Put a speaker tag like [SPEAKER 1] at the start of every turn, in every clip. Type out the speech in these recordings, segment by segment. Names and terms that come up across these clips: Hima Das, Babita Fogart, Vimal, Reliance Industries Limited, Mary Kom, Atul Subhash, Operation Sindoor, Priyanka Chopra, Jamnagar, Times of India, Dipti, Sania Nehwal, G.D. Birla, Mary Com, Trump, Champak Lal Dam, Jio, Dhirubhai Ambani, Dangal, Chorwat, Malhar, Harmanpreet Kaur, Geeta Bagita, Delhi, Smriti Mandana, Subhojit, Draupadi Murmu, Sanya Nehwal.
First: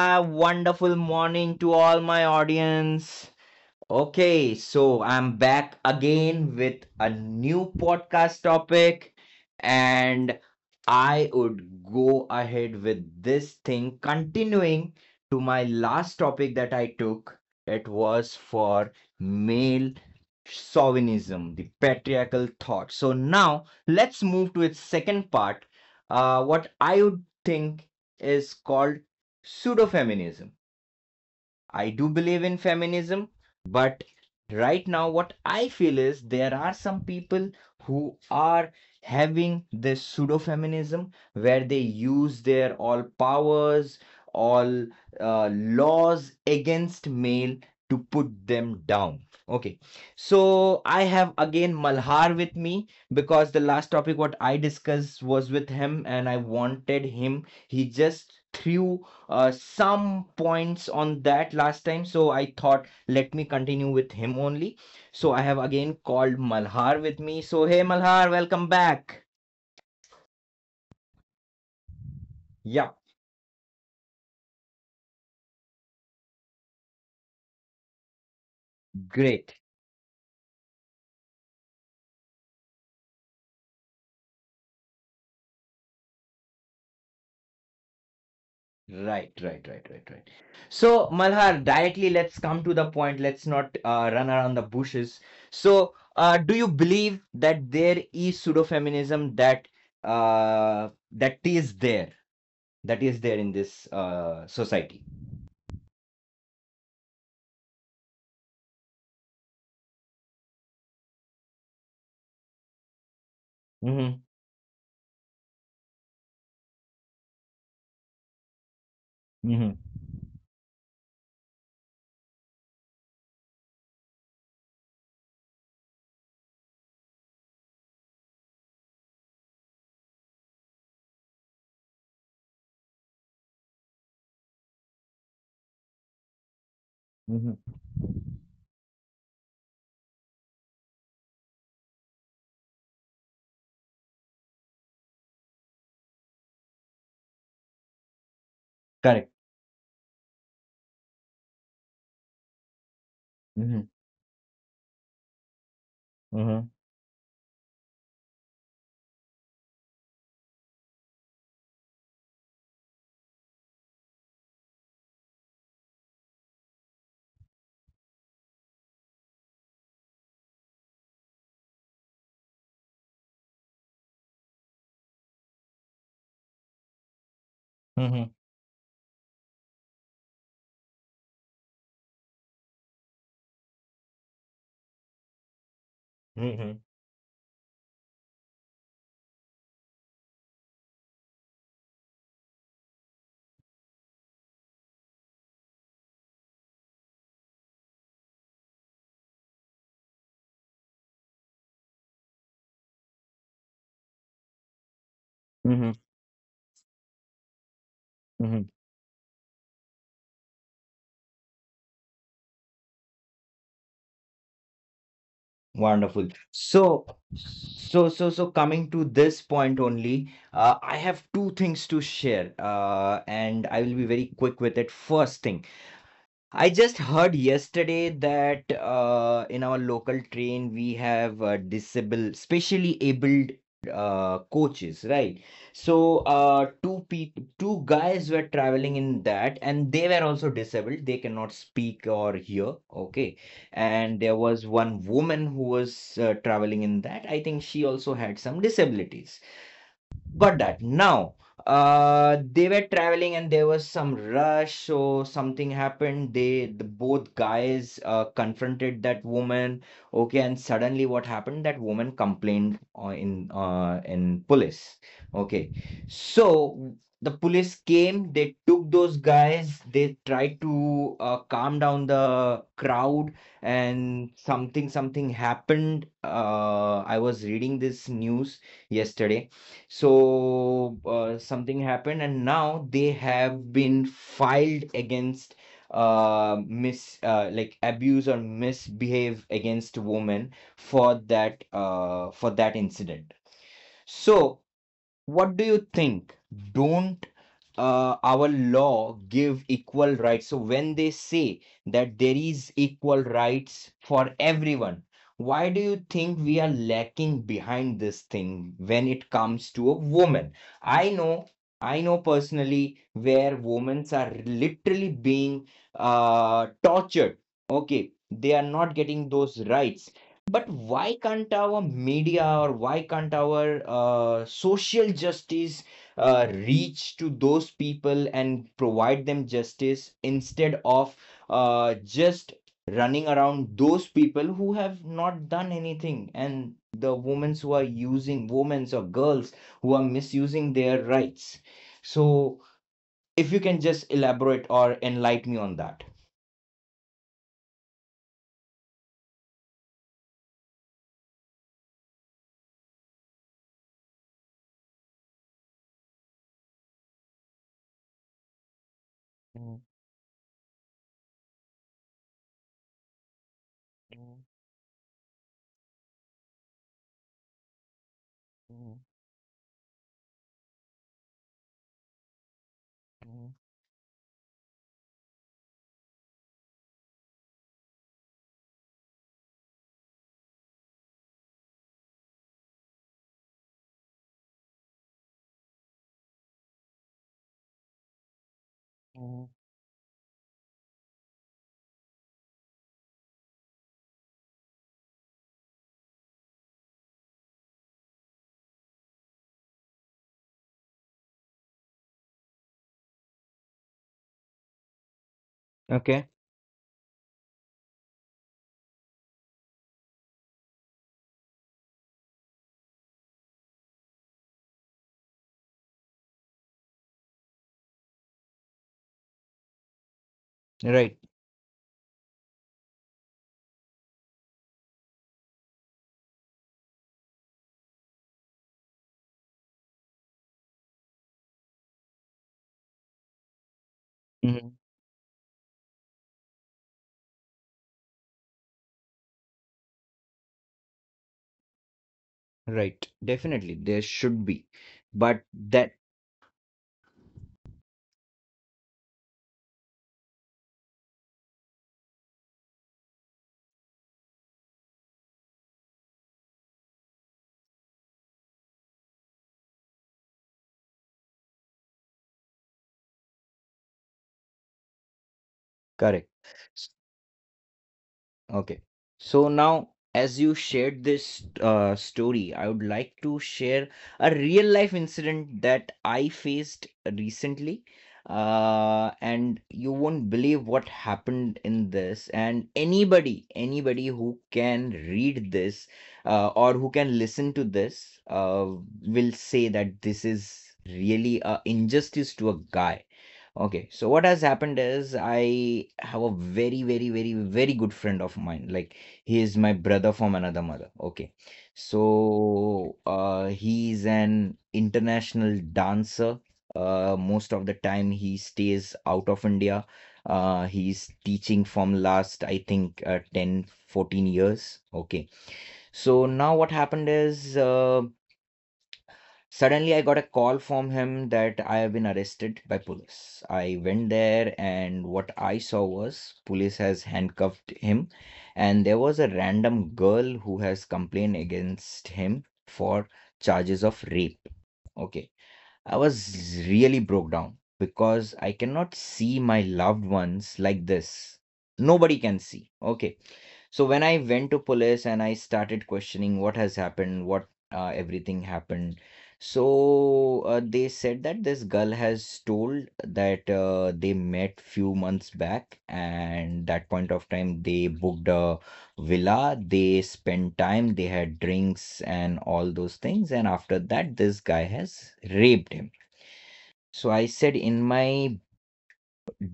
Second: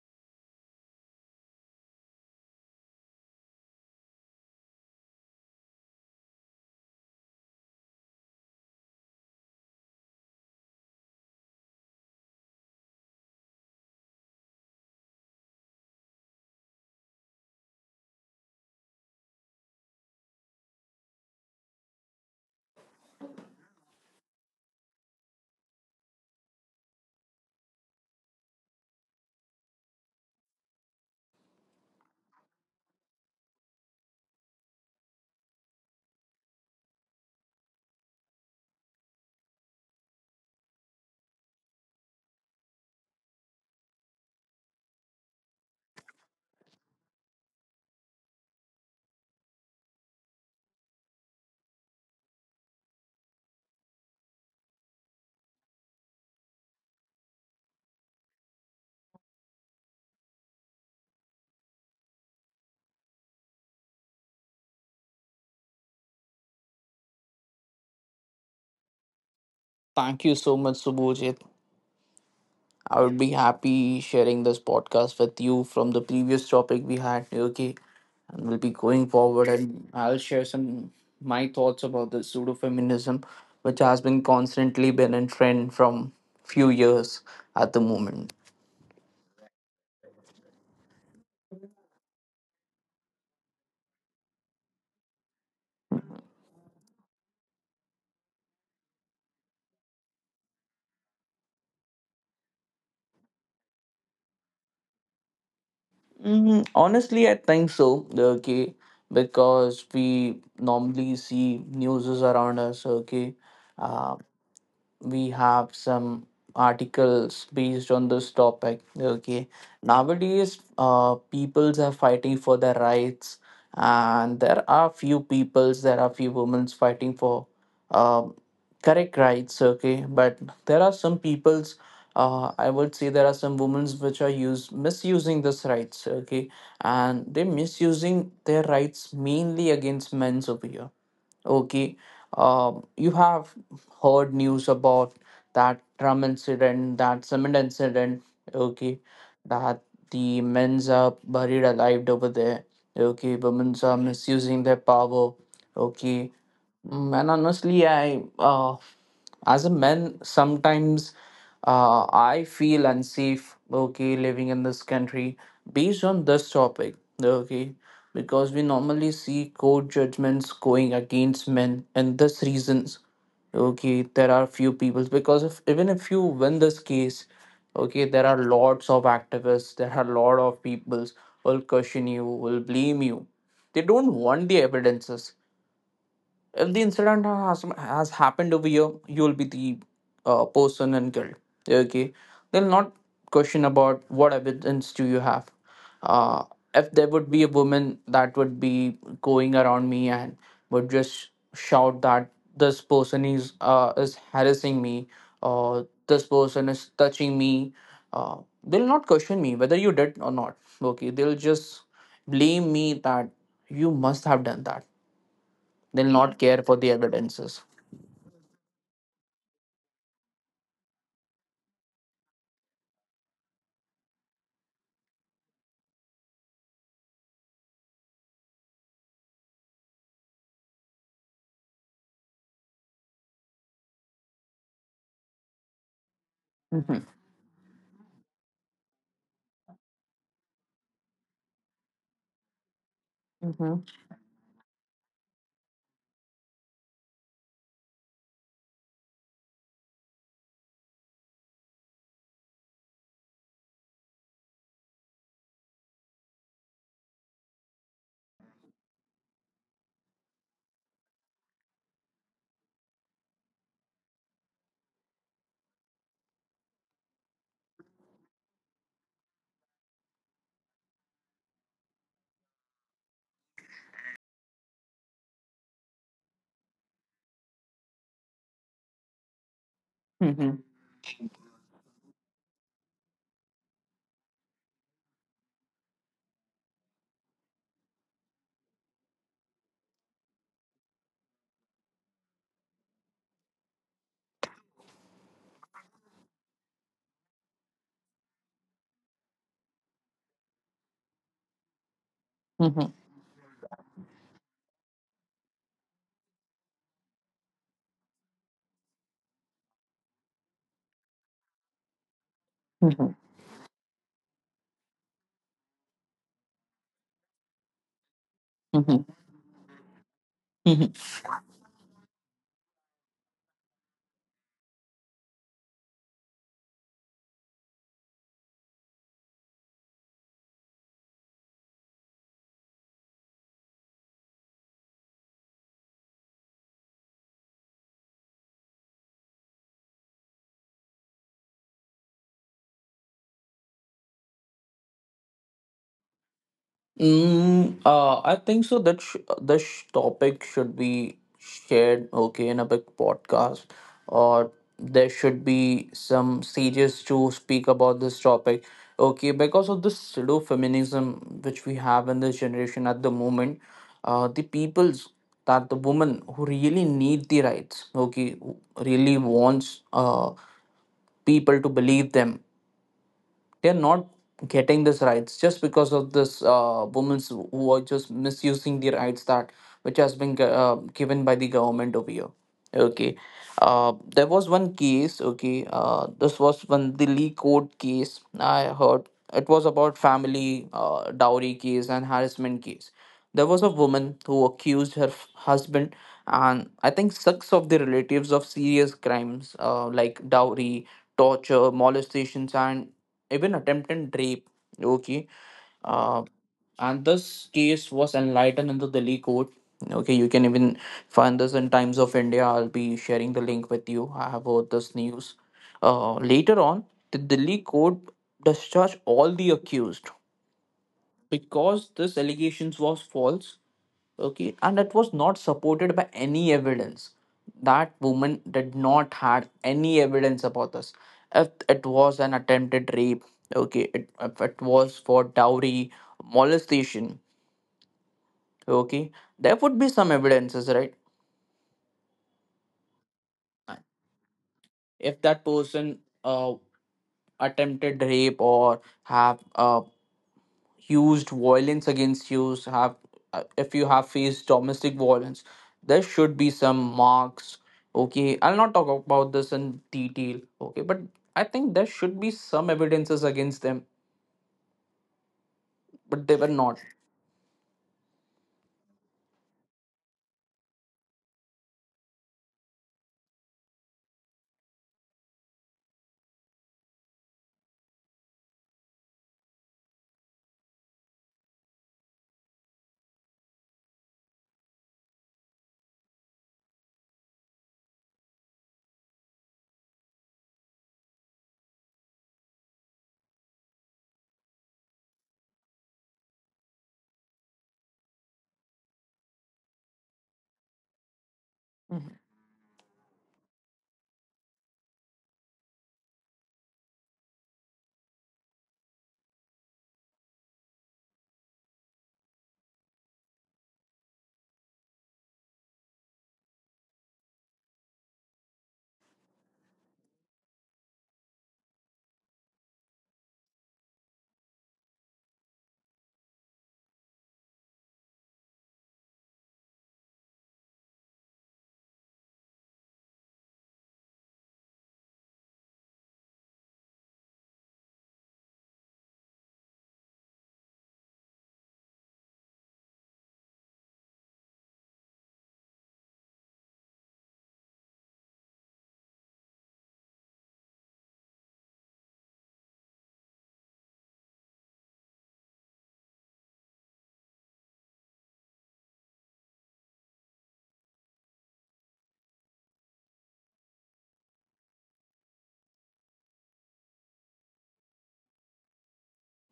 [SPEAKER 1] have wonderful morning to all my audience. Okay, so I'm back again with a new podcast topic, and I would go ahead with this thing, continuing to my last topic that I took. It was for male chauvinism, the patriarchal thought. So now let's move to its second part, what I would think is called pseudo feminism. I do believe in feminism, but right now what I feel is there are some people who are having this pseudo feminism where they use their all powers, all laws against male to put them down. Okay, so I have again Malhar with me because the last topic what I discussed was with him and I wanted him. He just threw some points on that last time. So I thought, let me continue with him only. So I have again called Malhar with me. So, hey, Malhar, welcome back.
[SPEAKER 2] Thank you so much, Subhojit.
[SPEAKER 1] Yeah.
[SPEAKER 2] I would be happy sharing this podcast with you from the previous topic we had, okay? And we'll be going forward
[SPEAKER 1] Great.
[SPEAKER 2] and I'll share some my thoughts about the pseudo-feminism, which has been constantly been in trend from few years at the moment.
[SPEAKER 1] Right, right, right, right, right. So, Malhar, directly let's come to the point. Let's not run around the bushes. So, do you believe that there is pseudo-feminism uh, that is there, that is there in this society?
[SPEAKER 2] Honestly, I think so, okay? Because we normally see news is around us, okay? uh,
[SPEAKER 1] Mm-hmm.
[SPEAKER 2] we have some articles based on this topic, okay.
[SPEAKER 1] Mm-hmm.
[SPEAKER 2] Nowadays peoples are fighting for their rights, and there are few peoples, there are few women fighting for um, correct rights, okay, but there are some peoples, I would say there are some women which are use misusing this rights, okay, and they
[SPEAKER 1] Mhm.
[SPEAKER 2] misusing their rights mainly against men's over here. Okay, you have heard news about that Trump incident, that cement incident. Okay,
[SPEAKER 1] Correct.
[SPEAKER 2] that the men's are buried alive over there. Okay, women's
[SPEAKER 1] Mhm.
[SPEAKER 2] are misusing their power. Okay,
[SPEAKER 1] Mhm.
[SPEAKER 2] And honestly, I as a man sometimes I feel unsafe, okay, living in this country based on this topic, okay, because we normally see court judgments going against men and this reasons, okay. There are few people, because if even if you win this case, okay, there
[SPEAKER 1] Mm-hmm.
[SPEAKER 2] are lots of activists, there are lot of peoples will question you, will blame you. They don't want the evidences. If
[SPEAKER 1] Mm-hmm.
[SPEAKER 2] the incident has happened over here, you will be the person and killed. Okay, they'll not question about what evidence do you have. Uh, if there would be a woman that would be going around me and would just shout that this person is harassing me, or
[SPEAKER 1] Mhm.
[SPEAKER 2] this person is touching me, uh,
[SPEAKER 1] Mhm.
[SPEAKER 2] they'll not question me whether you did or not. Okay, they'll just blame me that you must have done that. They'll
[SPEAKER 1] Wonderful.
[SPEAKER 2] not care for the
[SPEAKER 1] So,
[SPEAKER 2] evidences.
[SPEAKER 1] so, so, so coming to this point only, I have two things to share, and I will be very quick with it. First thing. I just heard yesterday that, in our local train we have, specially abled coaches, right? So
[SPEAKER 2] Mhm,
[SPEAKER 1] two guys were traveling in that, and they were also disabled. They cannot speak or hear. Okay,
[SPEAKER 2] mhm,
[SPEAKER 1] and there was one woman who was, traveling in that. I think she also had some disabilities. Got that. Now, they were traveling and there was some rush, so something happened. The both guys, confronted that woman. Okay, and suddenly what happened? That woman complained, in police. Okay, so the police came. They took those guys. They tried to calm down the crowd, and something happened. I was reading this news yesterday.
[SPEAKER 2] mhm,
[SPEAKER 1] So something happened, and now they have been filed against, mis like abuse or misbehave against women for that incident. So what do you think? Don't, our law give equal rights? So when they say that there is
[SPEAKER 2] mhm,
[SPEAKER 1] equal rights for everyone, why do you think we are lacking behind this thing when it comes to a woman? I know, I know personally
[SPEAKER 2] mhm,
[SPEAKER 1] where women are literally being, tortured. Okay, they are not
[SPEAKER 2] mhm,
[SPEAKER 1] getting those rights. But
[SPEAKER 2] mhm.
[SPEAKER 1] why can't our media, or why can't our social justice reach to those people and provide them justice, instead of just running around those people who have not done anything, and the women who are using women, or girls who are misusing their rights. So if you can just elaborate or enlighten me on that.
[SPEAKER 2] I think so. This topic should be shared, okay, in a big podcast, or there should be some series to speak about this topic, okay, because of this pseudo feminism which we have in this generation at the moment. The people's, that the woman who really need the rights, okay, who really wants people to believe them, they're not getting these rights just because of this women who are just misusing the rights that which has been given by the government over here, okay. There was one case, okay. This was one Delhi court case I heard. It was about family dowry case and harassment case. There was a woman who accused her husband and I think six of the relatives of serious crimes, like dowry, torture, molestations, and even attempted rape. Okay. uh,
[SPEAKER 1] Okay.
[SPEAKER 2] and this case was enlightened in the Delhi court. Okay, you can even find this in Times of India. I'll be sharing the link with you. I have heard this news. Later on, the Delhi court discharged all the accused
[SPEAKER 1] Right.
[SPEAKER 2] because this allegations was false, okay, and it was not supported by any evidence. That woman did not had any evidence about this. If it was an attempted rape, okay, it, if it
[SPEAKER 1] Mhm.
[SPEAKER 2] was for dowry, molestation, okay, there would be some evidences, right?
[SPEAKER 1] Right, definitely there should be.
[SPEAKER 2] If
[SPEAKER 1] But
[SPEAKER 2] that
[SPEAKER 1] that,
[SPEAKER 2] person uh attempted rape or have used violence against you, so have if you have faced domestic violence, there should be some marks, okay. I'll not talk about this in detail, okay, but I think there should be some evidences against them,
[SPEAKER 1] correct.
[SPEAKER 2] but they were not.
[SPEAKER 1] Okay. So now, as you shared this story, I would like to share a real life incident that I faced recently. And you won't believe what happened in this. And anybody, anybody who can read this, or who can listen to this, will say that this is really a injustice to a guy. Okay, so what has happened is I have a very, very, very, very good friend of mine. Like he is my brother from another mother. Okay,
[SPEAKER 2] Mm-hmm.
[SPEAKER 1] so he's an international dancer. Most of the time he stays out of India. He's teaching from last, I think, 10, 14 years. Okay, so now what happened is, suddenly, I got a call from him that I have been arrested by police. I went there, and what I saw was police has handcuffed him, and there was a random girl who has complained against him for charges of rape. Okay, I was really broke down because I cannot see my loved ones like this. Nobody can see. Okay, so when I went to police and I started questioning what has happened, what everything happened. So they said that this girl has told that, they met few months back, and that point of time they booked a villa, they spent time, they had drinks and all those things, and after that this guy has raped him. So I said, in my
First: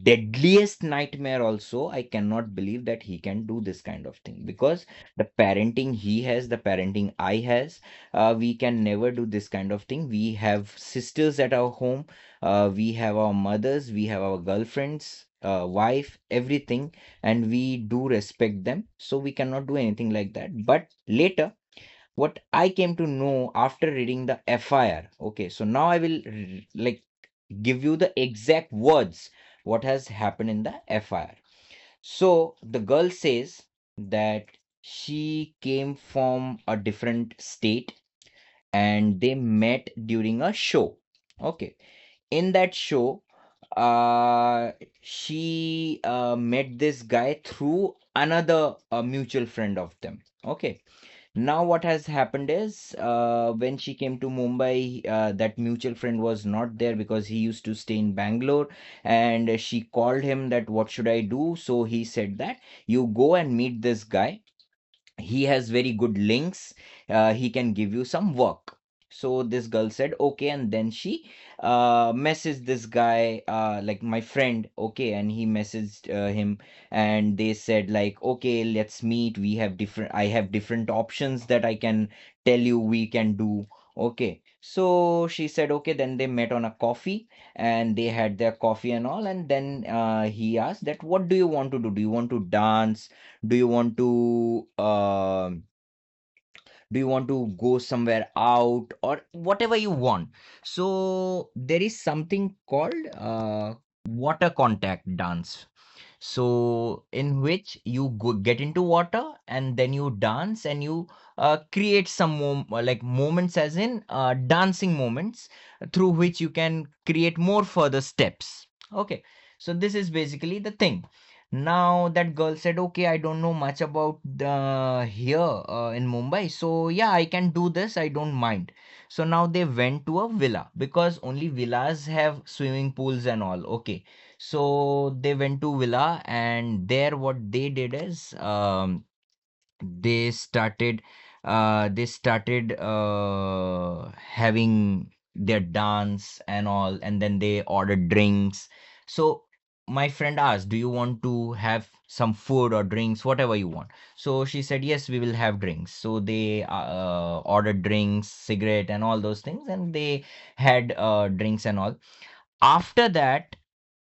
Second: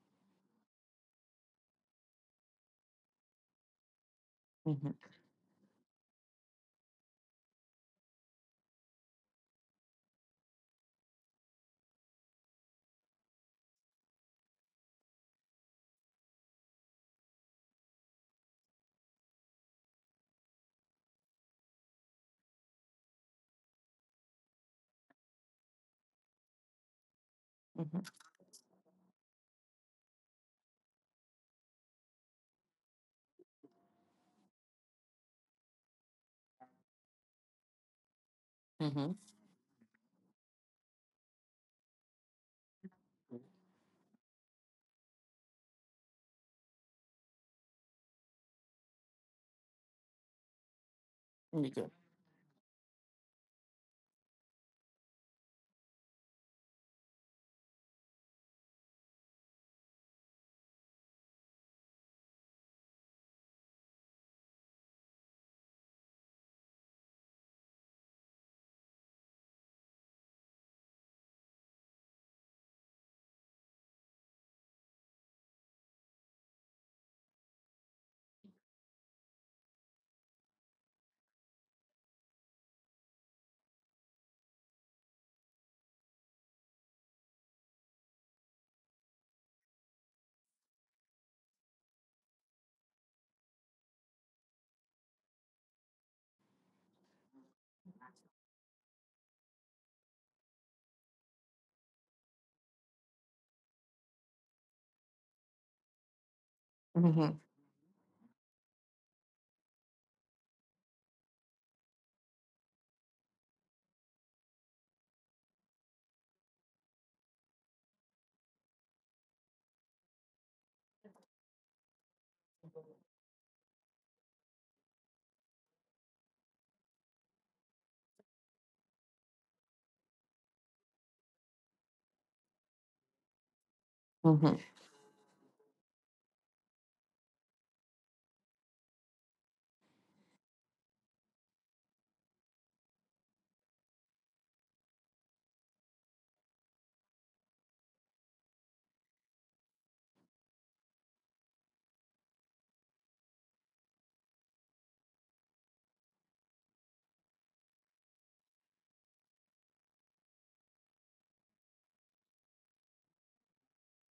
[SPEAKER 1] deadliest nightmare also I cannot believe that he can do this kind of thing, because
[SPEAKER 2] Mm-hmm.
[SPEAKER 1] the parenting he has, the parenting I has, we can never do this kind of thing. We have sisters at our home, we have our mothers, we have our girlfriends, wife, everything, and we do respect them, so we cannot do anything like that. But later what I came to know after reading the fir. Okay, so now I will like give you
[SPEAKER 2] Mm-hmm.
[SPEAKER 1] the exact words what has happened in the FIR. So the girl says that she came from a different state
[SPEAKER 2] Mm-hmm.
[SPEAKER 1] and they met during a show. Okay. In that show, uh, she met this guy through another mutual friend of them. Okay. Now what
[SPEAKER 2] Okay.
[SPEAKER 1] has happened is, when she came to Mumbai, that mutual friend was not there because he used to stay in Bangalore, and she called him that what should I do? So he said that you go and meet this guy, he has very good links, he can give you some work. So this girl said okay, and then she messaged this guy, like my friend, okay, and he messaged him, and they said like, okay, let's meet, we have different I have different options that I can tell you we can do. Okay, so she said okay, then they met on a coffee, and they had their coffee and all, and then he asked that what do you want to do? Do you want to dance? Do you want to do you want to go somewhere out, or whatever you want? So there is something called water contact dance, so,
[SPEAKER 2] Mm-hmm.
[SPEAKER 1] in which you go get into water and then you dance and you create some like moments, as in dancing moments, through which you can create more further steps. Okay, so this is basically the thing. Now that girl said, "Okay, I don't know much about the here, in Mumbai, so yeah, I can do this. I don't mind." So now they went to a villa because only villas have swimming pools and all. Okay,
[SPEAKER 2] Mm-hmm.
[SPEAKER 1] so they went to Villa, and there what they did is, they started they started having their dance and all, and then they ordered drinks. So my friend asked, "Do you want to have some food or drinks, whatever you want?" So she said, "Yes, we will have drinks." So they ordered drinks, cigarette, and all those things, and they had drinks and all. After that,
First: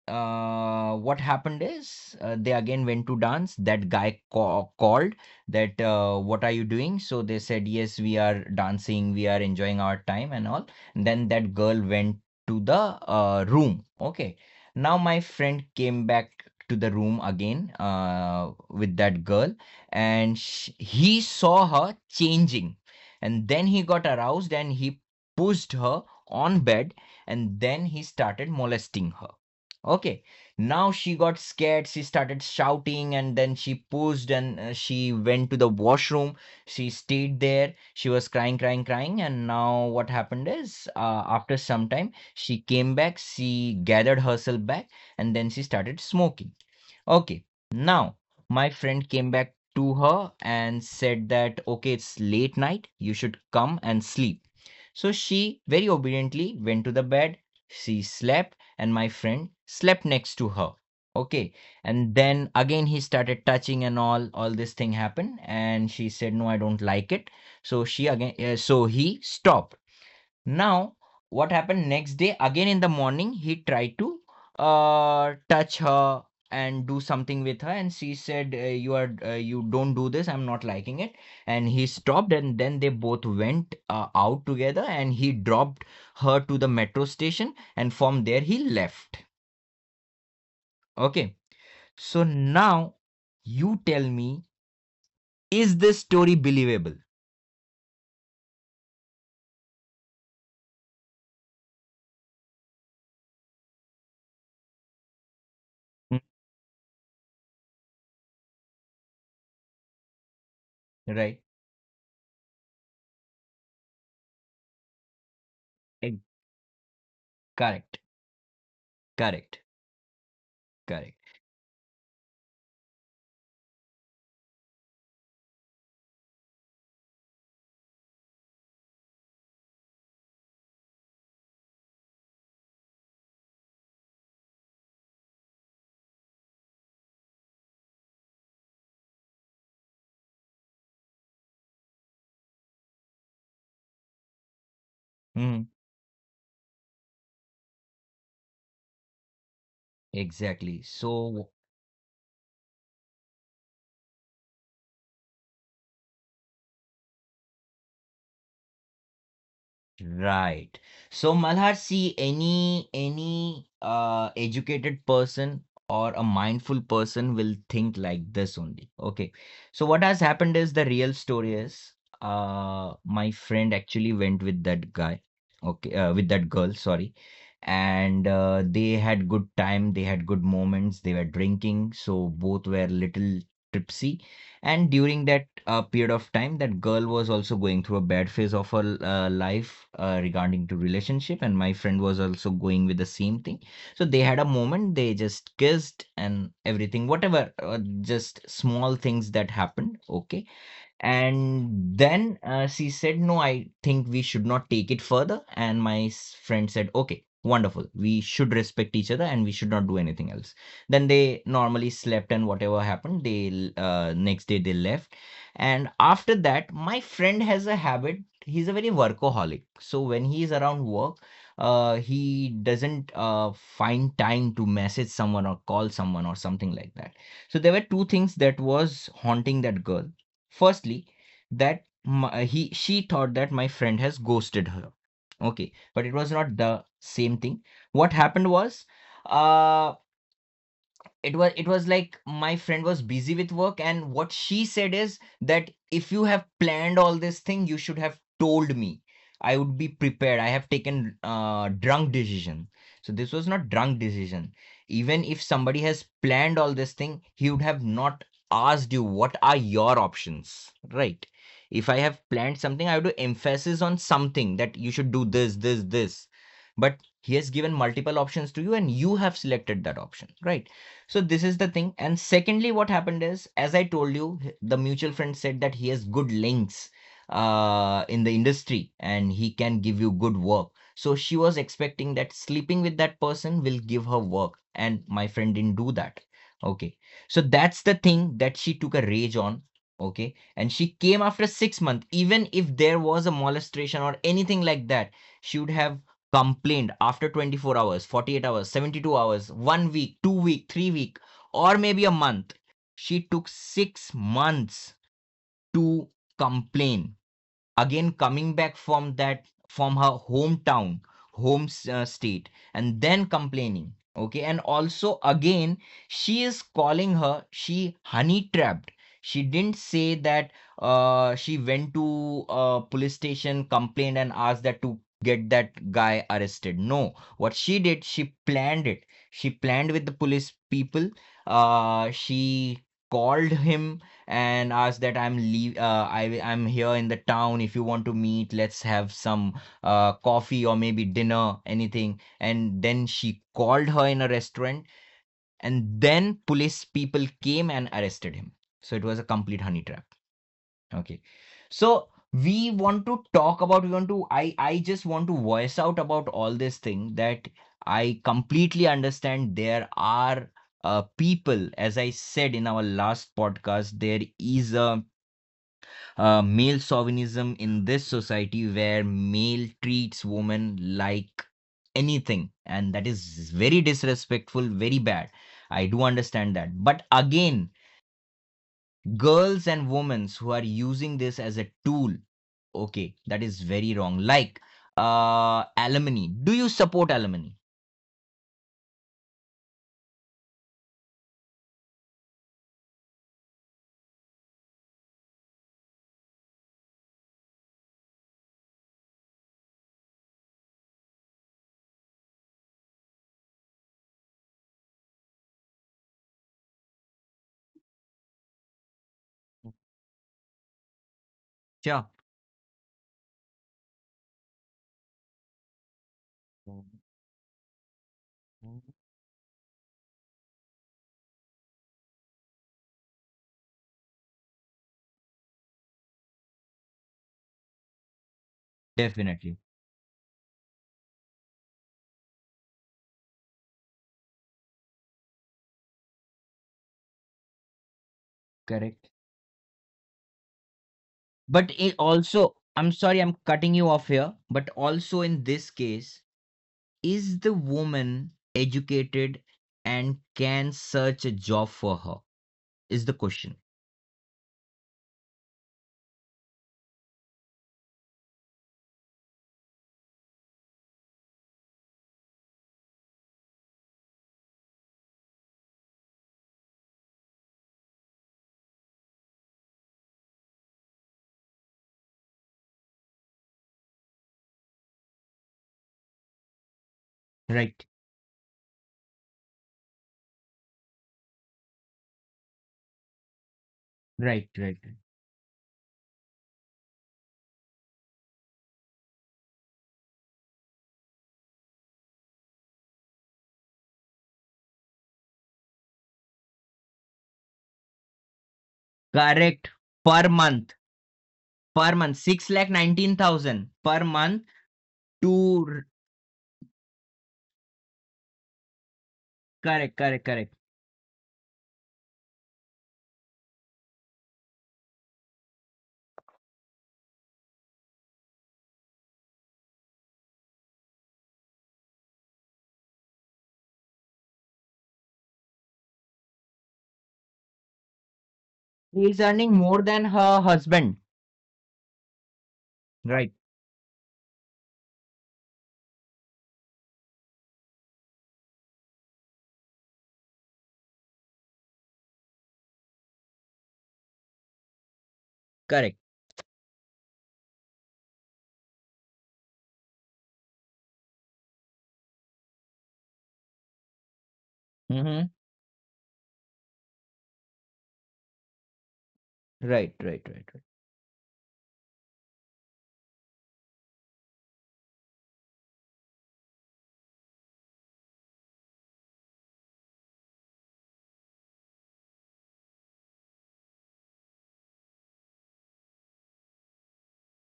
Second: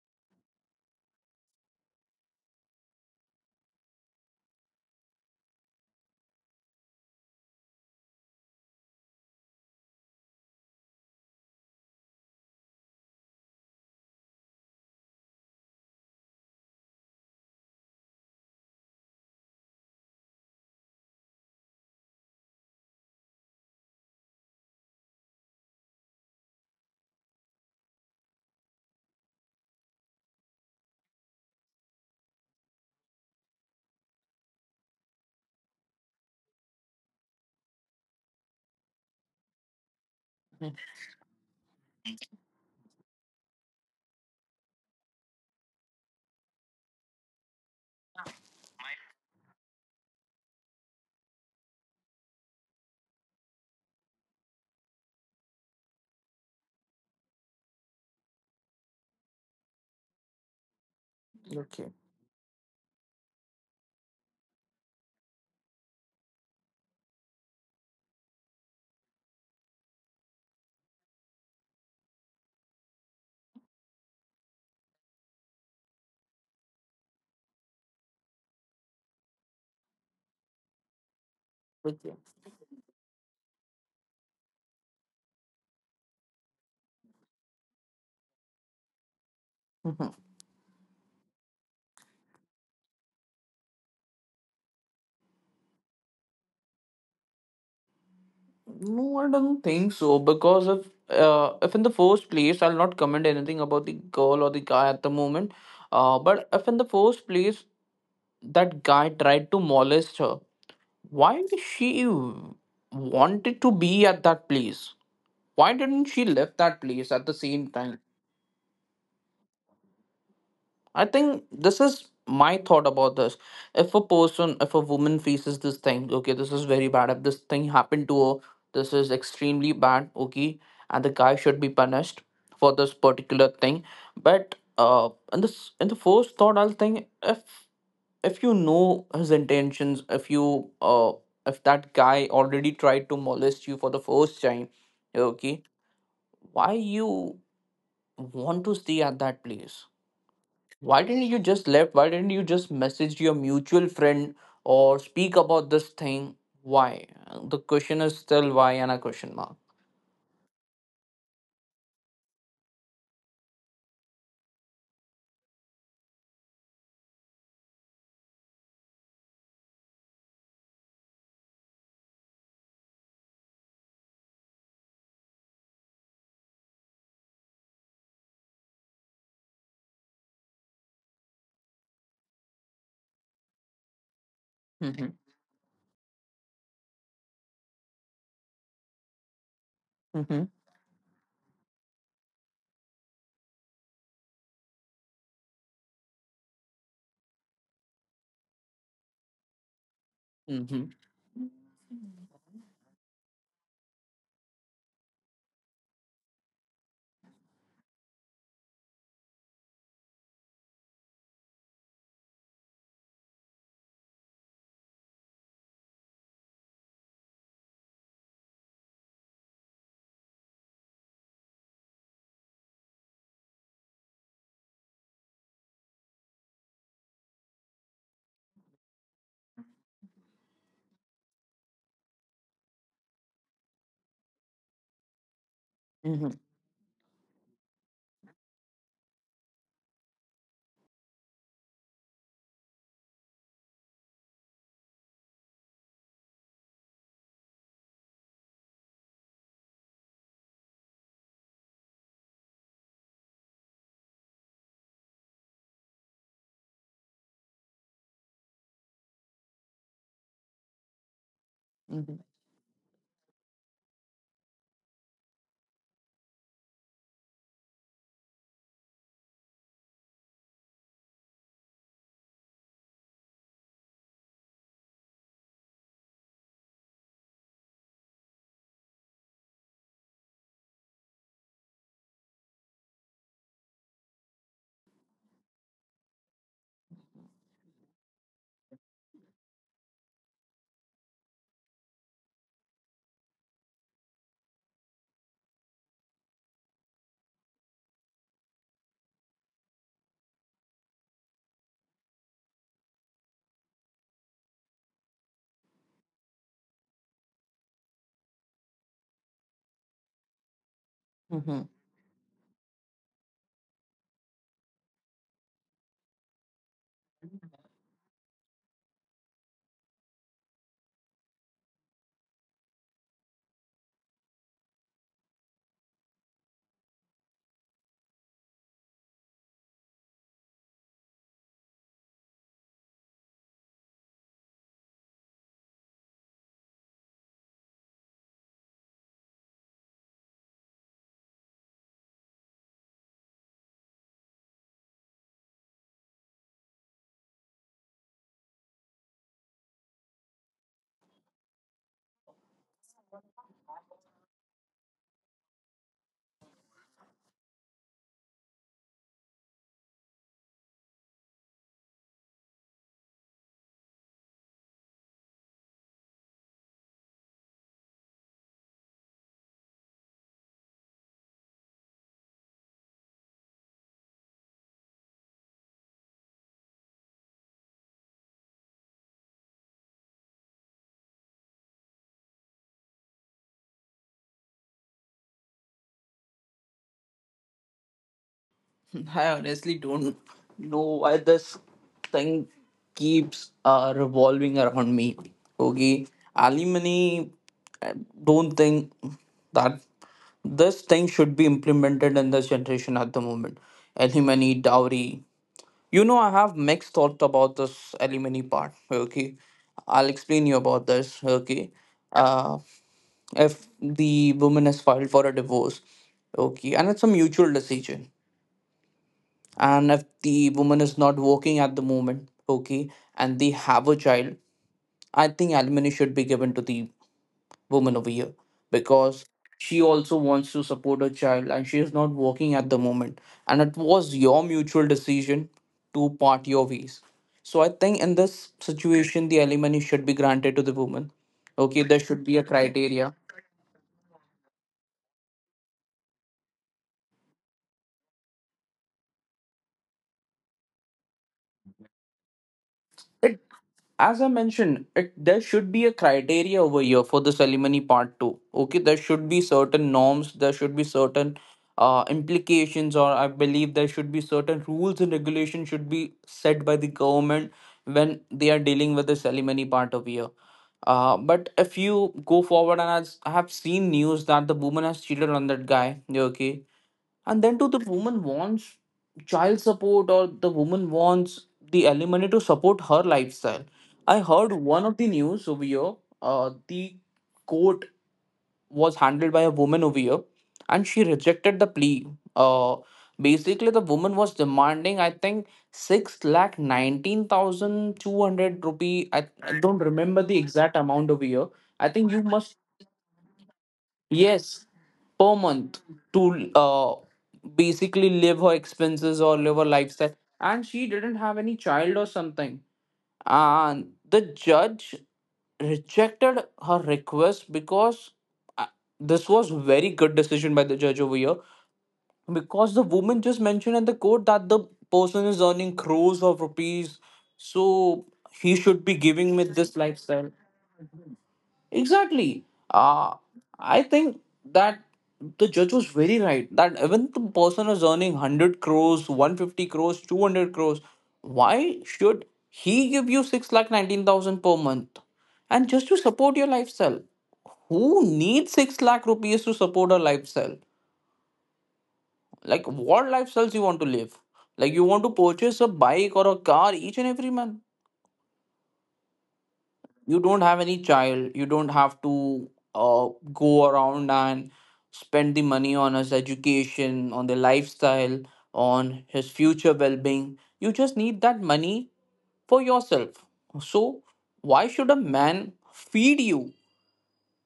[SPEAKER 1] what happened is, they again went to dance. That guy called that, what are you doing? So they said, yes, we are dancing, we are enjoying our time and all. And then that girl went to the room. Okay. Now my friend came back to the room again with that girl, and sh he saw her changing. And then he got aroused, and he pushed her on bed, and then he started molesting her. Okay. Now she got scared. She started shouting and then she pushed, and she went to the washroom. She stayed there. She was crying, crying, crying. And now what happened is, after some time, she came back. She gathered herself back and then she started smoking. Okay. Now my friend came back to her and said that, okay, it's late night. You should come and sleep. So she very obediently went to the bed. She slept, and my friend slept next to her. Okay.
[SPEAKER 2] Okay.
[SPEAKER 1] And then again he started touching, and all this thing happened, and she said no, I don't like it. So she again, so he stopped. Now, what happened next day, again in the morning, he tried to touch her and do something with her, and she said, "You don't do this. I'm not liking it." And he stopped, and then they both went out together, and he dropped her to the metro station, and from there he left.
[SPEAKER 2] Okay.
[SPEAKER 1] Okay, so now you tell me, is this story believable?
[SPEAKER 2] No, I don't think so, because if in the first place, I'll not comment anything about the girl or the guy at the moment.
[SPEAKER 1] Mm.
[SPEAKER 2] But if in the first place that guy tried to molest her, why
[SPEAKER 1] Right?
[SPEAKER 2] did she wanted to be at that place? Why didn't
[SPEAKER 1] Eh.
[SPEAKER 2] she left that place at the same
[SPEAKER 1] Correct.
[SPEAKER 2] time?
[SPEAKER 1] Correct.
[SPEAKER 2] I
[SPEAKER 1] Correct.
[SPEAKER 2] think this is my thought about this. If a person, if a woman faces this thing, okay, this is very bad. If this thing happened to her, this is extremely bad, okay, and the guy should be punished for this particular thing. But in this, in the first thought, I'll think if you know his intentions, if you if that guy already tried to molest you for the first time, okay,
[SPEAKER 1] Mm.
[SPEAKER 2] why you want to stay at that place?
[SPEAKER 1] Exactly.
[SPEAKER 2] Why didn't you
[SPEAKER 1] So.
[SPEAKER 2] just left? Why didn't you just message your mutual friend or speak about this thing? Why? The question is still why and a question mark.
[SPEAKER 1] Right. So, Malhar, see, any educated person or a mindful person will think like this only. Okay. So what has happened is the real story is, my friend actually went with that guy. Okay, with that girl, sorry, and they had good time, they had good moments, they were drinking, so both were little tipsy, and
[SPEAKER 2] Mm-hmm.
[SPEAKER 1] during that period of time, that girl was also going through a bad phase of her life,
[SPEAKER 2] Mm-hmm.
[SPEAKER 1] regarding to relationship, and my friend was also going with the same thing, so they had a moment, they just kissed and everything, whatever, just small things that happened. Okay.
[SPEAKER 2] Mm-hmm.
[SPEAKER 1] And then she said, "No, I think we should not take it further." And my friend said, "Okay, wonderful. We should respect each other and we should not do anything else." Then they normally slept, and whatever happened, next day they left. And after that, my friend has a habit. He's a very workaholic. So when he is around work, he doesn't find time to message someone or call someone or something like that. So there were two things that was haunting that girl. Firstly, that my, he she thought that my friend has ghosted her. Okay, but it
[SPEAKER 2] Mm-hmm.
[SPEAKER 1] was not the same thing. What happened was, uh, it was like my friend was busy with work, and what she said is that if you have planned all this thing, you should have told me, I would be prepared, I have taken drunk decision. So this was not drunk decision. Even if somebody has planned all this thing, he would have not asked you what are your options, right? If I
[SPEAKER 2] Mm-hmm.
[SPEAKER 1] have planned something, I would to emphasis on something, that you should do this, this, this. But he has given multiple options to you, and you have selected that option, right? So this is the thing. And secondly, what happened is, as I told you, the mutual friend said that he has good links in the industry, and he can give you good work. So she was expecting that sleeping with that person will give her work. And my friend didn't do that. Okay. So that's the thing that she took a rage on. Okay. And she came after 6 months. Even if there was a molestation or anything like that, she would have complained after 24 hours, 48 hours, 72 hours, one week, 2 week, 3 week, or maybe a month. She took 6 months to complain, again coming back from that, from her hometown,
[SPEAKER 2] Mm-hmm.
[SPEAKER 1] home, state, and then complaining. Okay, and also again, she is calling her, she honey trapped. She didn't say that. She went to a police station, complained and asked that to get that guy arrested? No. What she did, she planned it, she planned with the police people. She called him and asked that, I'm leave I I'm here in the town, if you want to meet, let's have some coffee or maybe dinner, anything." And then she called her in a restaurant, and then police people came and arrested him. So it was a complete honey trap. Okay. So we want to talk about we want to I just want to voice out about all this thing, that I completely understand there are people, as I said in our last podcast, there is a male chauvinism in this society where male treats women like anything, and that is very disrespectful, very bad. I do understand that, but again, girls and women who are using this as a tool, okay, that is very wrong. Like, alimony, do you support alimony?
[SPEAKER 2] I honestly don't know why this thing keeps revolving around me. Okay. Alimony don't think that this thing should be implemented in this generation at the moment. Alimony, dowry, you know, I have mixed thought about this alimony part. Okay, I'll explain you about this. Okay,
[SPEAKER 1] Sure.
[SPEAKER 2] uh, if the woman has filed for a divorce, okay, and it's a mutual decision, and if the woman is not working at the moment, okay, and they have a child, I think alimony should be given to the woman over here, because
[SPEAKER 1] Definitely.
[SPEAKER 2] she also wants to support her child and she is not working at the moment. And it was your mutual decision to part your ways. So I think in this
[SPEAKER 1] Correct.
[SPEAKER 2] situation, the alimony should be granted to the woman.
[SPEAKER 1] But
[SPEAKER 2] Okay,
[SPEAKER 1] it
[SPEAKER 2] there should be a
[SPEAKER 1] also, I'm
[SPEAKER 2] criteria.
[SPEAKER 1] sorry, I'm cutting you off here, but also in this case, is the woman educated and can search a job for her? Is the question.
[SPEAKER 2] As I mentioned, it, there should be a criteria over here for the alimony part too. Okay, there should be certain norms, there should be certain implications, or I believe there should be certain rules and regulations should be set by the government when they are dealing with the alimony part over here. But if you go forward, and as I have seen news that the woman has cheated on that guy, okay, and then too the
[SPEAKER 1] Right.
[SPEAKER 2] woman wants child support, or the woman wants the alimony to support her lifestyle. I
[SPEAKER 1] Right.
[SPEAKER 2] heard
[SPEAKER 1] Right,
[SPEAKER 2] one
[SPEAKER 1] right.
[SPEAKER 2] of the news over here. The court was handled by a woman over here, and she rejected the plea. uh, Basically, the woman was demanding, I think, 6 lakh 19,200 rupee. I
[SPEAKER 1] Correct.
[SPEAKER 2] don't remember
[SPEAKER 1] Per
[SPEAKER 2] the
[SPEAKER 1] month.
[SPEAKER 2] exact amount over here.
[SPEAKER 1] Per
[SPEAKER 2] I think
[SPEAKER 1] month.
[SPEAKER 2] you
[SPEAKER 1] Six
[SPEAKER 2] must,
[SPEAKER 1] lakh 19,000 per month
[SPEAKER 2] yes,
[SPEAKER 1] to
[SPEAKER 2] per month,
[SPEAKER 1] r-
[SPEAKER 2] to basically live her expenses or live her
[SPEAKER 1] correct,
[SPEAKER 2] lifestyle.
[SPEAKER 1] correct, correct.
[SPEAKER 2] And she didn't have any child or something. And the judge rejected her request because uh, this was very good decision by the judge over here, because the woman just mentioned in the court that the person is earning crores of rupees, so he should be
[SPEAKER 1] He is
[SPEAKER 2] giving me
[SPEAKER 1] earning
[SPEAKER 2] this
[SPEAKER 1] more than
[SPEAKER 2] lifestyle.
[SPEAKER 1] her husband.
[SPEAKER 2] Exactly. Uh,
[SPEAKER 1] Right.
[SPEAKER 2] I think that the judge was very right that even the person is earning 100 crores, 150 crores, 200 crores, why should he give you 6 lakh 19,000 per month? And just
[SPEAKER 1] Correct.
[SPEAKER 2] to support your lifestyle, who needs 6 lakh rupees to support a lifestyle? Like, what lifestyles you want to live? Like, you want to
[SPEAKER 1] Mm-hmm.
[SPEAKER 2] purchase a bike or a car each and every month?
[SPEAKER 1] Right,
[SPEAKER 2] You
[SPEAKER 1] right,
[SPEAKER 2] don't
[SPEAKER 1] right,
[SPEAKER 2] have
[SPEAKER 1] right.
[SPEAKER 2] any child, you don't have to uh, go around and spend the money on his education, on the lifestyle, on his future well-being. You just need that money for yourself. So why should a man feed you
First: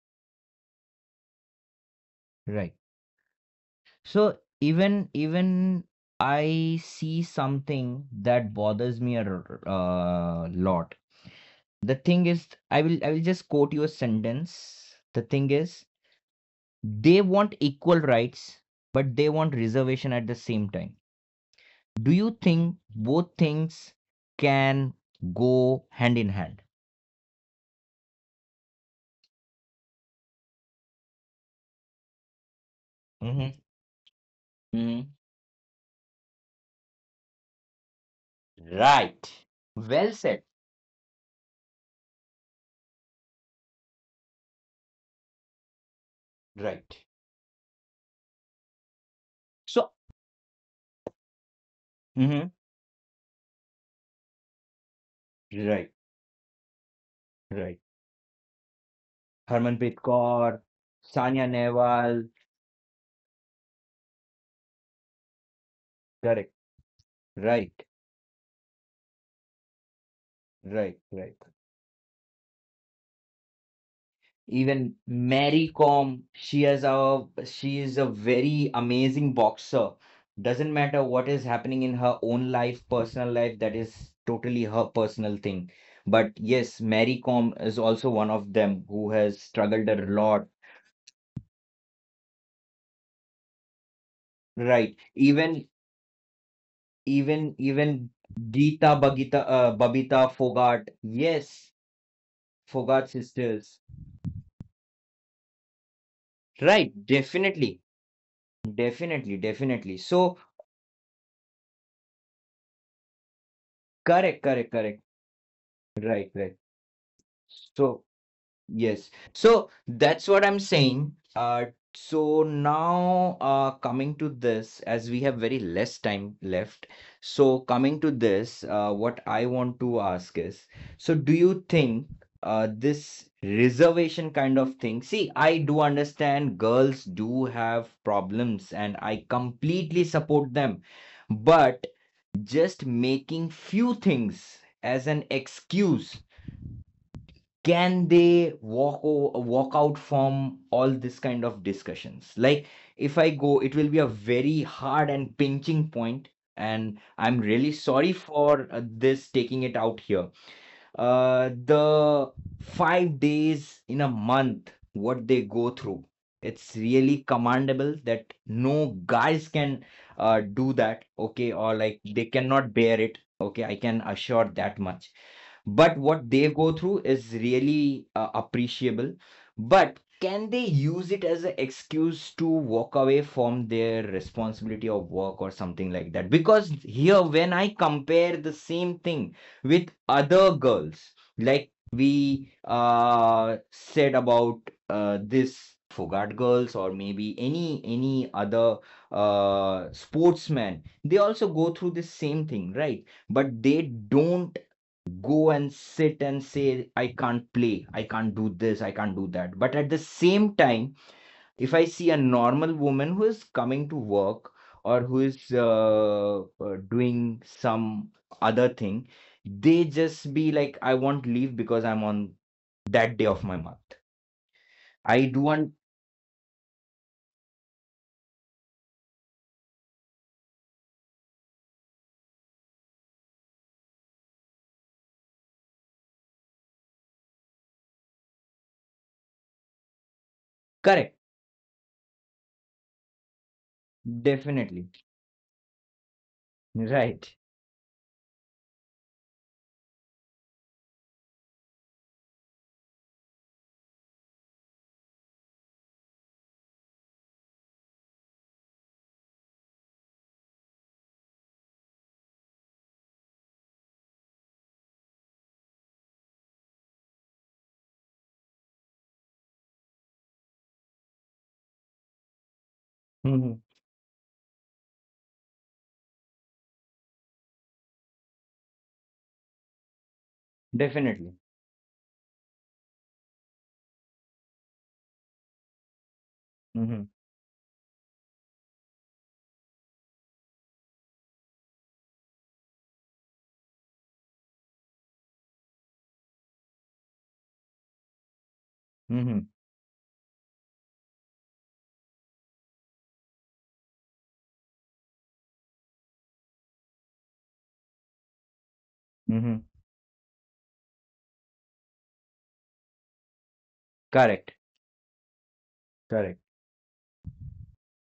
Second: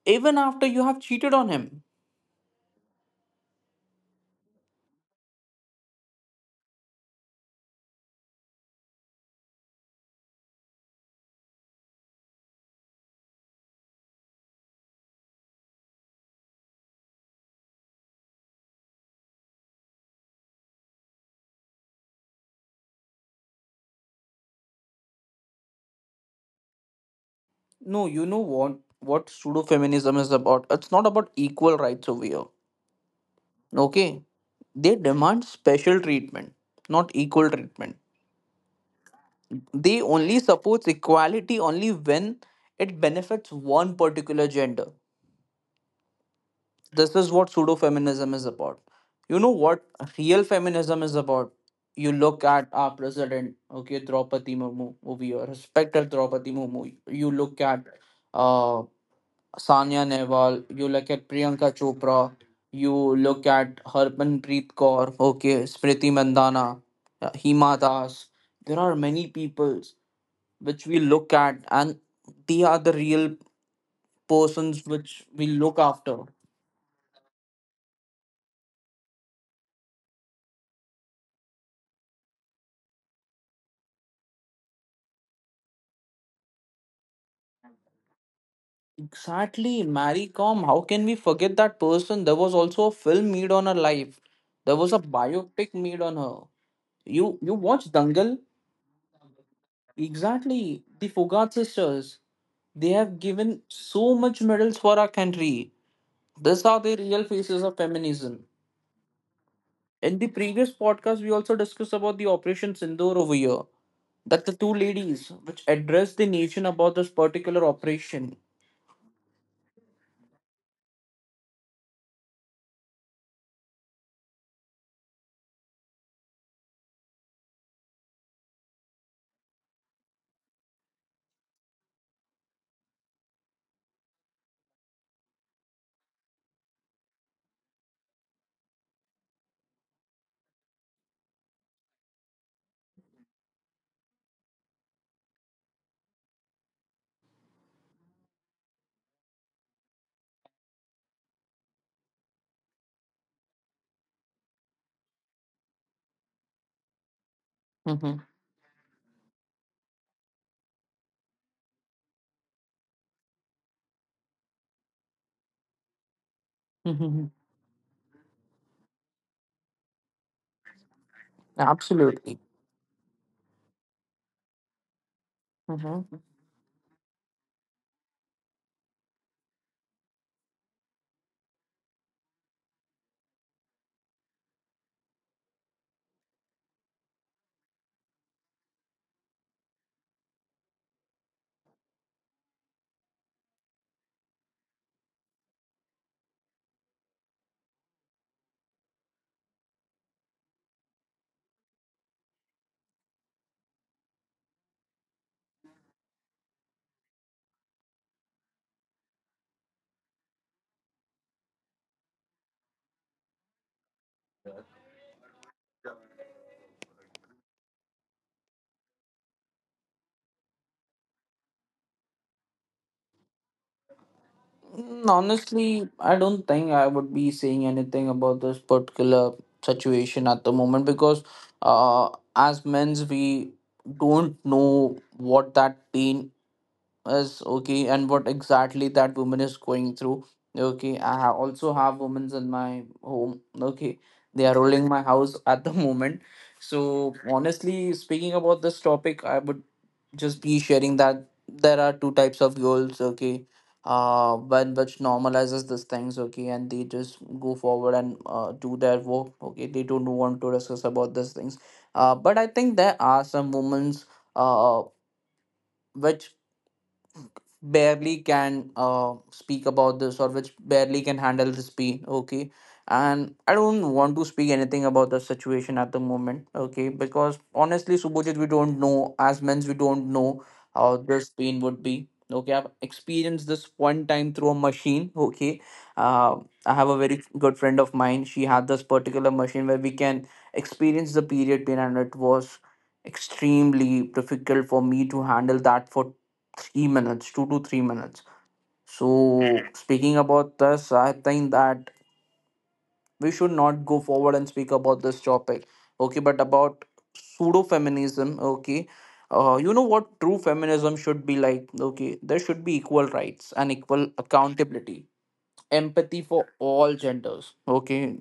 [SPEAKER 2] even after you have cheated on him?
[SPEAKER 1] Right. So even I see something that bothers me a lot. The thing is, I will just quote you a sentence. The thing is, they want equal rights, but they want reservation at the same time. Do you think both things can go hand in hand?
[SPEAKER 2] No, you know what pseudo feminism is about? It's not about equal rights over here,
[SPEAKER 1] Mhm.
[SPEAKER 2] okay. They
[SPEAKER 1] Mhm.
[SPEAKER 2] demand special treatment, not equal treatment.
[SPEAKER 1] Right.
[SPEAKER 2] They
[SPEAKER 1] Well
[SPEAKER 2] only
[SPEAKER 1] said.
[SPEAKER 2] supports equality only when it benefits one particular gender.
[SPEAKER 1] Right.
[SPEAKER 2] This is what pseudo feminism is about. You know what
[SPEAKER 1] So.
[SPEAKER 2] real feminism is about? You look
[SPEAKER 1] Mhm.
[SPEAKER 2] at our president, okay, Draupadi Murmu, movie or
[SPEAKER 1] Right.
[SPEAKER 2] respect Draupadi Murmu. You look
[SPEAKER 1] Right.
[SPEAKER 2] at uh,
[SPEAKER 1] Harmanpreet
[SPEAKER 2] Sania
[SPEAKER 1] Kaur,
[SPEAKER 2] Nehwal, you look at
[SPEAKER 1] Sanya
[SPEAKER 2] Priyanka
[SPEAKER 1] Nehwal.
[SPEAKER 2] Chopra, you look at Harmanpreet Kaur, okay, Smriti
[SPEAKER 1] Correct.
[SPEAKER 2] Mandana,
[SPEAKER 1] Right.
[SPEAKER 2] Hima Das. There are many people which
[SPEAKER 1] Right.
[SPEAKER 2] we
[SPEAKER 1] Right.
[SPEAKER 2] look at, and they are the real persons
[SPEAKER 1] Even
[SPEAKER 2] which we
[SPEAKER 1] Mary
[SPEAKER 2] look after.
[SPEAKER 1] Kom, she is a very amazing boxer. Doesn't matter what is happening in her own life, personal life, that is totally her personal thing. But yes, Mary Kom is also one of them who has
[SPEAKER 2] Exactly,
[SPEAKER 1] struggled a
[SPEAKER 2] Mary
[SPEAKER 1] lot.
[SPEAKER 2] Com. How can we forget that person? There was also a film made on her life. There
[SPEAKER 1] Right.
[SPEAKER 2] was a
[SPEAKER 1] Even
[SPEAKER 2] biopic made on her. You
[SPEAKER 1] even
[SPEAKER 2] you watch
[SPEAKER 1] even
[SPEAKER 2] Dangal?
[SPEAKER 1] Geeta Bagita, Babita
[SPEAKER 2] Exactly.
[SPEAKER 1] Fogart.
[SPEAKER 2] The Fogart
[SPEAKER 1] Yes,
[SPEAKER 2] sisters. They
[SPEAKER 1] Fogart
[SPEAKER 2] have given
[SPEAKER 1] sisters.
[SPEAKER 2] so much medals for our country. These are
[SPEAKER 1] Right,
[SPEAKER 2] the real faces
[SPEAKER 1] definitely.
[SPEAKER 2] of feminism.
[SPEAKER 1] Definitely, definitely.
[SPEAKER 2] In the
[SPEAKER 1] So,
[SPEAKER 2] previous podcast, we also discussed about the Operation Sindoor over here.
[SPEAKER 1] correct,
[SPEAKER 2] That the
[SPEAKER 1] correct,
[SPEAKER 2] two
[SPEAKER 1] correct.
[SPEAKER 2] ladies which addressed the
[SPEAKER 1] Right, right.
[SPEAKER 2] nation about this particular
[SPEAKER 1] So.
[SPEAKER 2] operation.
[SPEAKER 1] Yes. So that's what I'm saying. So now, coming to this, as we have very less time left, so coming to this, what I want to ask is, so do you think this reservation kind of thing? See, I do understand girls do have problems, and I completely support them, but just making few things as an excuse, can they walk out from all this kind of discussions? Like, if I go, it will be a very hard and pinching point, and I'm really sorry
[SPEAKER 2] Hmm.
[SPEAKER 1] for this taking it out here. The 5 days in a month what they go through, it's really
[SPEAKER 2] Hmm.
[SPEAKER 1] commendable that no guys can do that. Okay, or like they
[SPEAKER 2] Absolutely.
[SPEAKER 1] cannot bear it, okay? I can assure that much. But
[SPEAKER 2] Hmm.
[SPEAKER 1] what they go through is really appreciable. But can they use it as an excuse to walk away from their responsibility of work or something like that? Because here when I compare the same thing with other girls, like we said about, this Fogart girls or maybe any other sportsman, they also go through the same thing, right? But they don't go and sit and say, "I can't play, I can't do this, I can't do that." But at the same time, if I see a normal woman who is coming to work or who is doing some other thing, they just be like, "I want leave because I'm on that day of my month." I do want.
[SPEAKER 2] Honestly, I don't think I would be saying anything about this particular situation at the moment, because uh, as men's, we don't know what that pain is, okay, and what exactly that woman is going through. Okay, I
[SPEAKER 1] Correct.
[SPEAKER 2] also have women's in my home. Okay, they are ruling
[SPEAKER 1] Definitely.
[SPEAKER 2] my house at the moment. So,
[SPEAKER 1] Right.
[SPEAKER 2] honestly, speaking about this topic, I would just be sharing that there are two types of girls, okay. One which normalizes these things, okay, and they just go forward and do their work, okay. They don't want to discuss about these things. But I think there are some moments uh which barely can speak about this, or which barely can handle this pain, okay. And I
[SPEAKER 1] Hmm.
[SPEAKER 2] don't want to speak anything about the situation at the moment, okay, because honestly, Subojit, we don't know, as men we don't know how this
[SPEAKER 1] Definitely.
[SPEAKER 2] pain would be. Okay, I've experienced this one time through a machine, okay. uh, I have a
[SPEAKER 1] Hmm.
[SPEAKER 2] very good friend of mine, she had this particular machine where we can experience the period pain, and it was extremely difficult for me to handle that for 3 minutes, 2 to 3 minutes. So,
[SPEAKER 1] Hmm.
[SPEAKER 2] mhm, speaking about this, I think that we should not go forward and speak about this topic. Okay, but about pseudo feminism, okay.
[SPEAKER 1] Hmm.
[SPEAKER 2] You know what true feminism should be like? Okay, there should be equal rights and equal
[SPEAKER 1] Correct.
[SPEAKER 2] accountability, empathy
[SPEAKER 1] Correct.
[SPEAKER 2] for all genders. Okay,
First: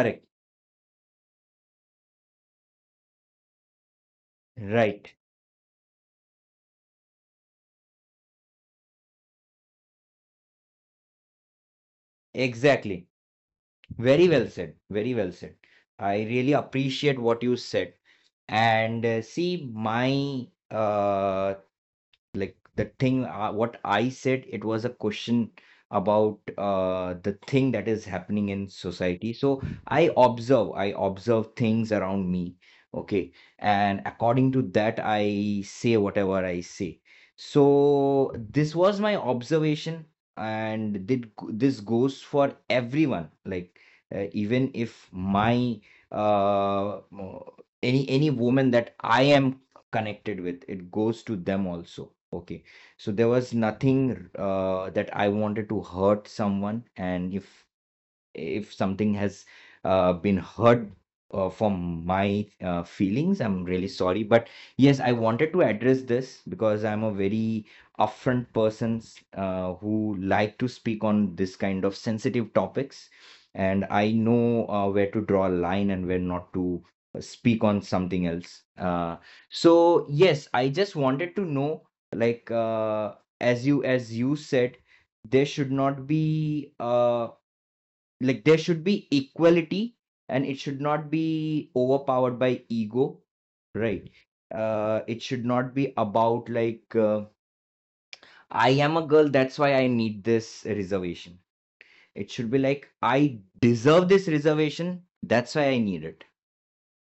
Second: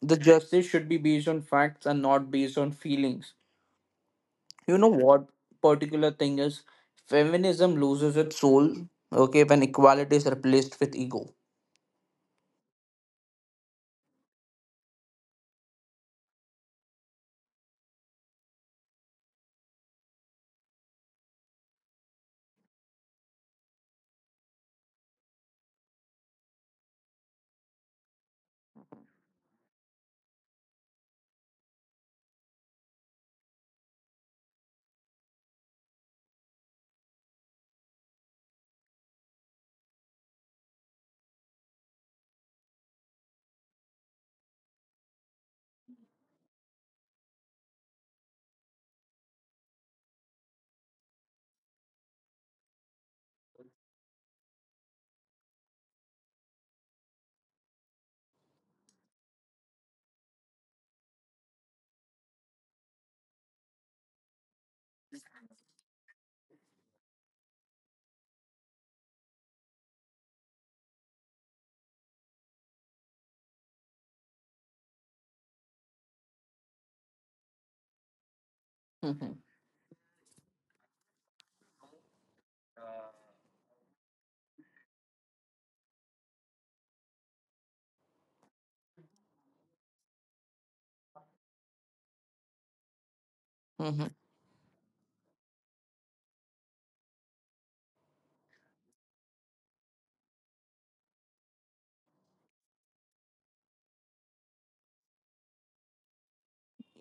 [SPEAKER 2] the justice should be based on facts and not based on feelings. You know
[SPEAKER 1] Right.
[SPEAKER 2] what particular thing is? Feminism loses its soul, okay, when equality is replaced with ego.
[SPEAKER 1] Exactly. Very well said. Very well said. I really appreciate what you said. And see, my like, the thing what I said, it was a question about the thing that is happening in society. So I observe things around me. Okay. And according to that I say whatever I say. So this was my observation. And did this goes for everyone? Like even if my, uh, any woman that I am connected with, it goes to them also. Okay. So there was nothing that I wanted to hurt someone, and if something has been hurt from my feelings, I'm really sorry. But yes, I wanted to address this because I'm a very upfront person who like to speak on this kind of sensitive topics, and I know where to draw a line and where not to speak on something else.
[SPEAKER 2] Mhm.
[SPEAKER 1] So yes, I just wanted to know, like, as you said, there should not be like there should be equality, and it should not be overpowered by ego, right?
[SPEAKER 2] Mhm.
[SPEAKER 1] It should not be about, like, I am a girl, that's why I need this reservation. It should be like, I deserve this reservation, that's why I need it.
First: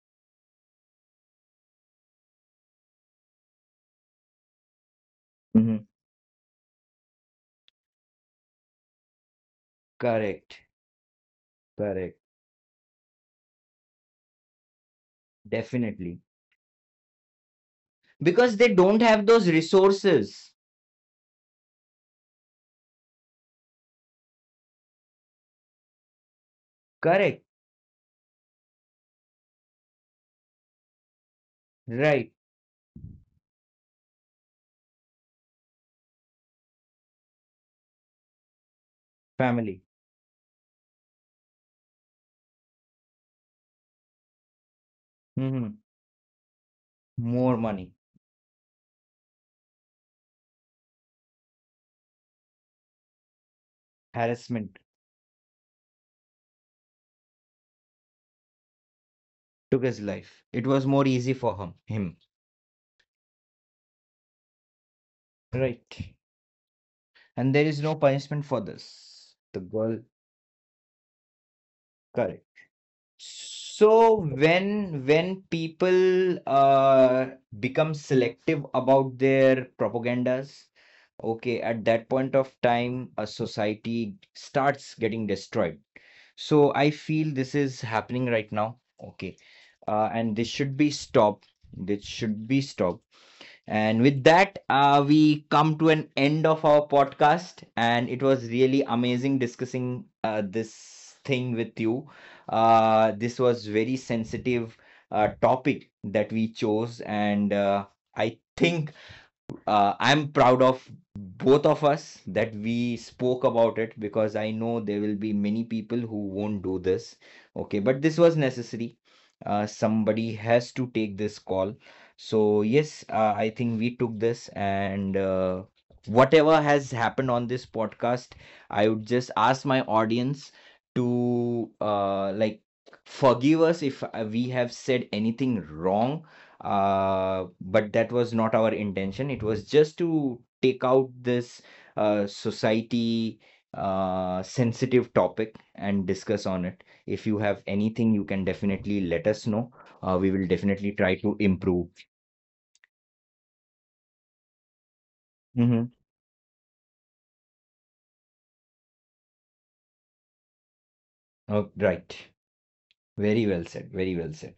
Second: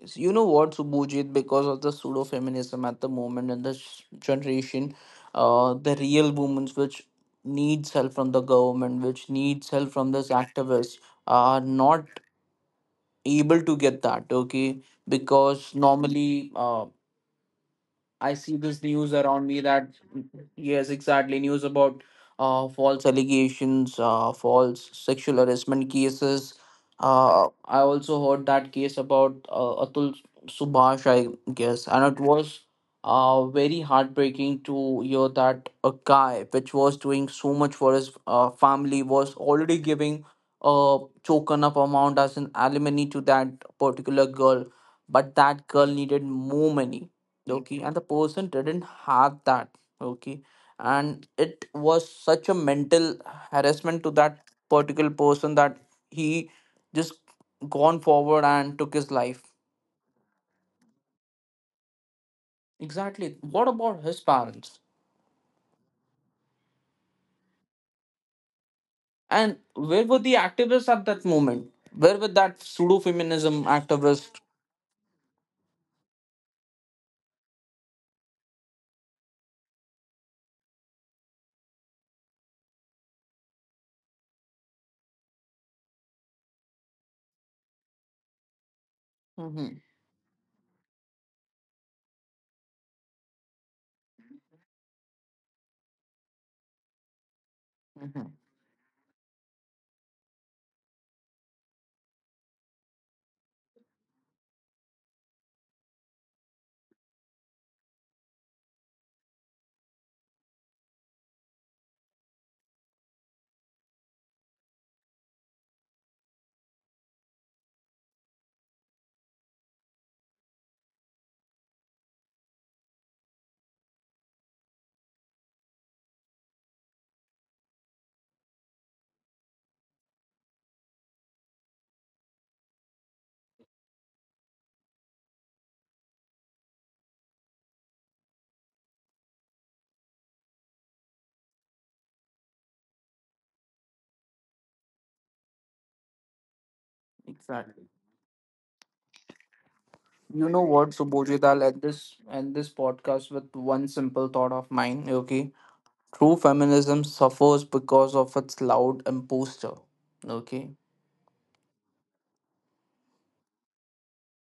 [SPEAKER 2] Yes. You know what, Subhujit, because of the pseudo feminism at the moment and this generation,
[SPEAKER 1] Mhm.
[SPEAKER 2] the real women which needs help from the government, which needs help from this
[SPEAKER 1] Correct.
[SPEAKER 2] activists, are not
[SPEAKER 1] Correct.
[SPEAKER 2] able to get that, okay? Because
[SPEAKER 1] Definitely.
[SPEAKER 2] normally, uh, I
[SPEAKER 1] Because
[SPEAKER 2] see
[SPEAKER 1] they
[SPEAKER 2] this
[SPEAKER 1] don't
[SPEAKER 2] news
[SPEAKER 1] have
[SPEAKER 2] around
[SPEAKER 1] those
[SPEAKER 2] me that
[SPEAKER 1] resources.
[SPEAKER 2] yes, exactly, news about false allegations, false sexual harassment cases.
[SPEAKER 1] Correct.
[SPEAKER 2] I also heard that case about Atul Subhash, I guess, and it
[SPEAKER 1] Right.
[SPEAKER 2] was very heartbreaking to hear that a guy which was doing so much for his family was already
[SPEAKER 1] Family.
[SPEAKER 2] giving a token up amount as an alimony to that particular girl, but that
[SPEAKER 1] Hmm.
[SPEAKER 2] girl needed more money,
[SPEAKER 1] More
[SPEAKER 2] okay,
[SPEAKER 1] money.
[SPEAKER 2] and the person didn't have that, okay. And it was such a mental harassment to that
[SPEAKER 1] Harassment.
[SPEAKER 2] particular person that he just gone forward and took his life.
[SPEAKER 1] Took his life. It was more easy for him.
[SPEAKER 2] Exactly, what about his parents?
[SPEAKER 1] Right. And there is no punishment for this. The
[SPEAKER 2] And
[SPEAKER 1] girl,
[SPEAKER 2] where were the activists at that moment? Where were
[SPEAKER 1] correct.
[SPEAKER 2] that pseudo feminism
[SPEAKER 1] So
[SPEAKER 2] activist?
[SPEAKER 1] when people become selective about their propagandas, okay, at that point of time, a society starts getting destroyed. So I feel this is happening right now. Okay.
[SPEAKER 2] Hmm.
[SPEAKER 1] And this should be stopped. This should be stopped. And with that, we come to an end of our podcast. And it
[SPEAKER 2] Hmm.
[SPEAKER 1] was really amazing discussing this thing with you. This was very sensitive topic that we chose, and I think I'm proud of both of us that we spoke about it, because I know there will be many people who won't do this. Okay, but this was necessary. Somebody has to take this call. So, yes, I think we took this, and whatever has happened on this podcast, I would just ask my audience to, like, forgive us if we have said anything wrong, but that was not our intention. It was just to take out this society sensitive topic and discuss on it. If you have
[SPEAKER 2] Exactly.
[SPEAKER 1] anything, you can definitely let us know. We will
[SPEAKER 2] You know what,
[SPEAKER 1] definitely
[SPEAKER 2] I'm
[SPEAKER 1] try to
[SPEAKER 2] Subodhidal, end
[SPEAKER 1] improve.
[SPEAKER 2] this and this podcast with one simple thought of mine, okay.
[SPEAKER 1] Mm-hmm.
[SPEAKER 2] True feminism suffers because of its loud imposture. Okay,
[SPEAKER 1] Oh, right. Very well said. Very well said.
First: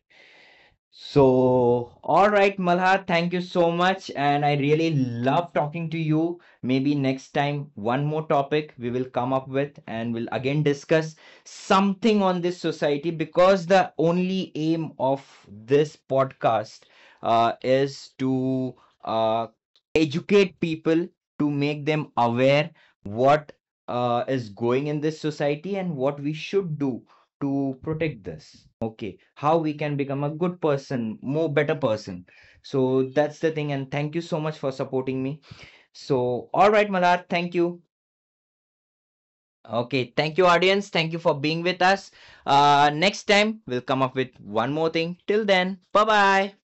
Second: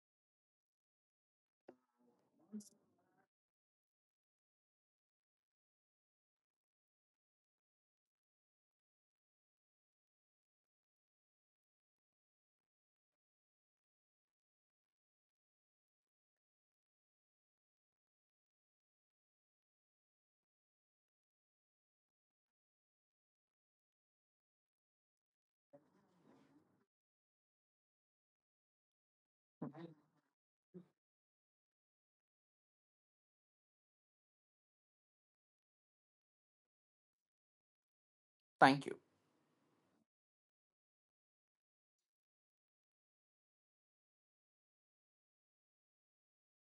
[SPEAKER 1] So, all right, Malha, thank you so much. And I really love talking to you. Maybe next time, one more topic we will come up with and we'll again discuss something on this society, because the only aim of this podcast is to uh, educate people, to make them aware what is going in this society and what we should do to protect this. Okay, how we can become a good person, more better person. So that's the thing, and thank you so much for supporting me. So all right, Malar, thank you.
[SPEAKER 2] thank you.
[SPEAKER 1] Okay, thank you, audience, thank you for being with us. Next time we'll come up with one more thing. Till then, bye bye.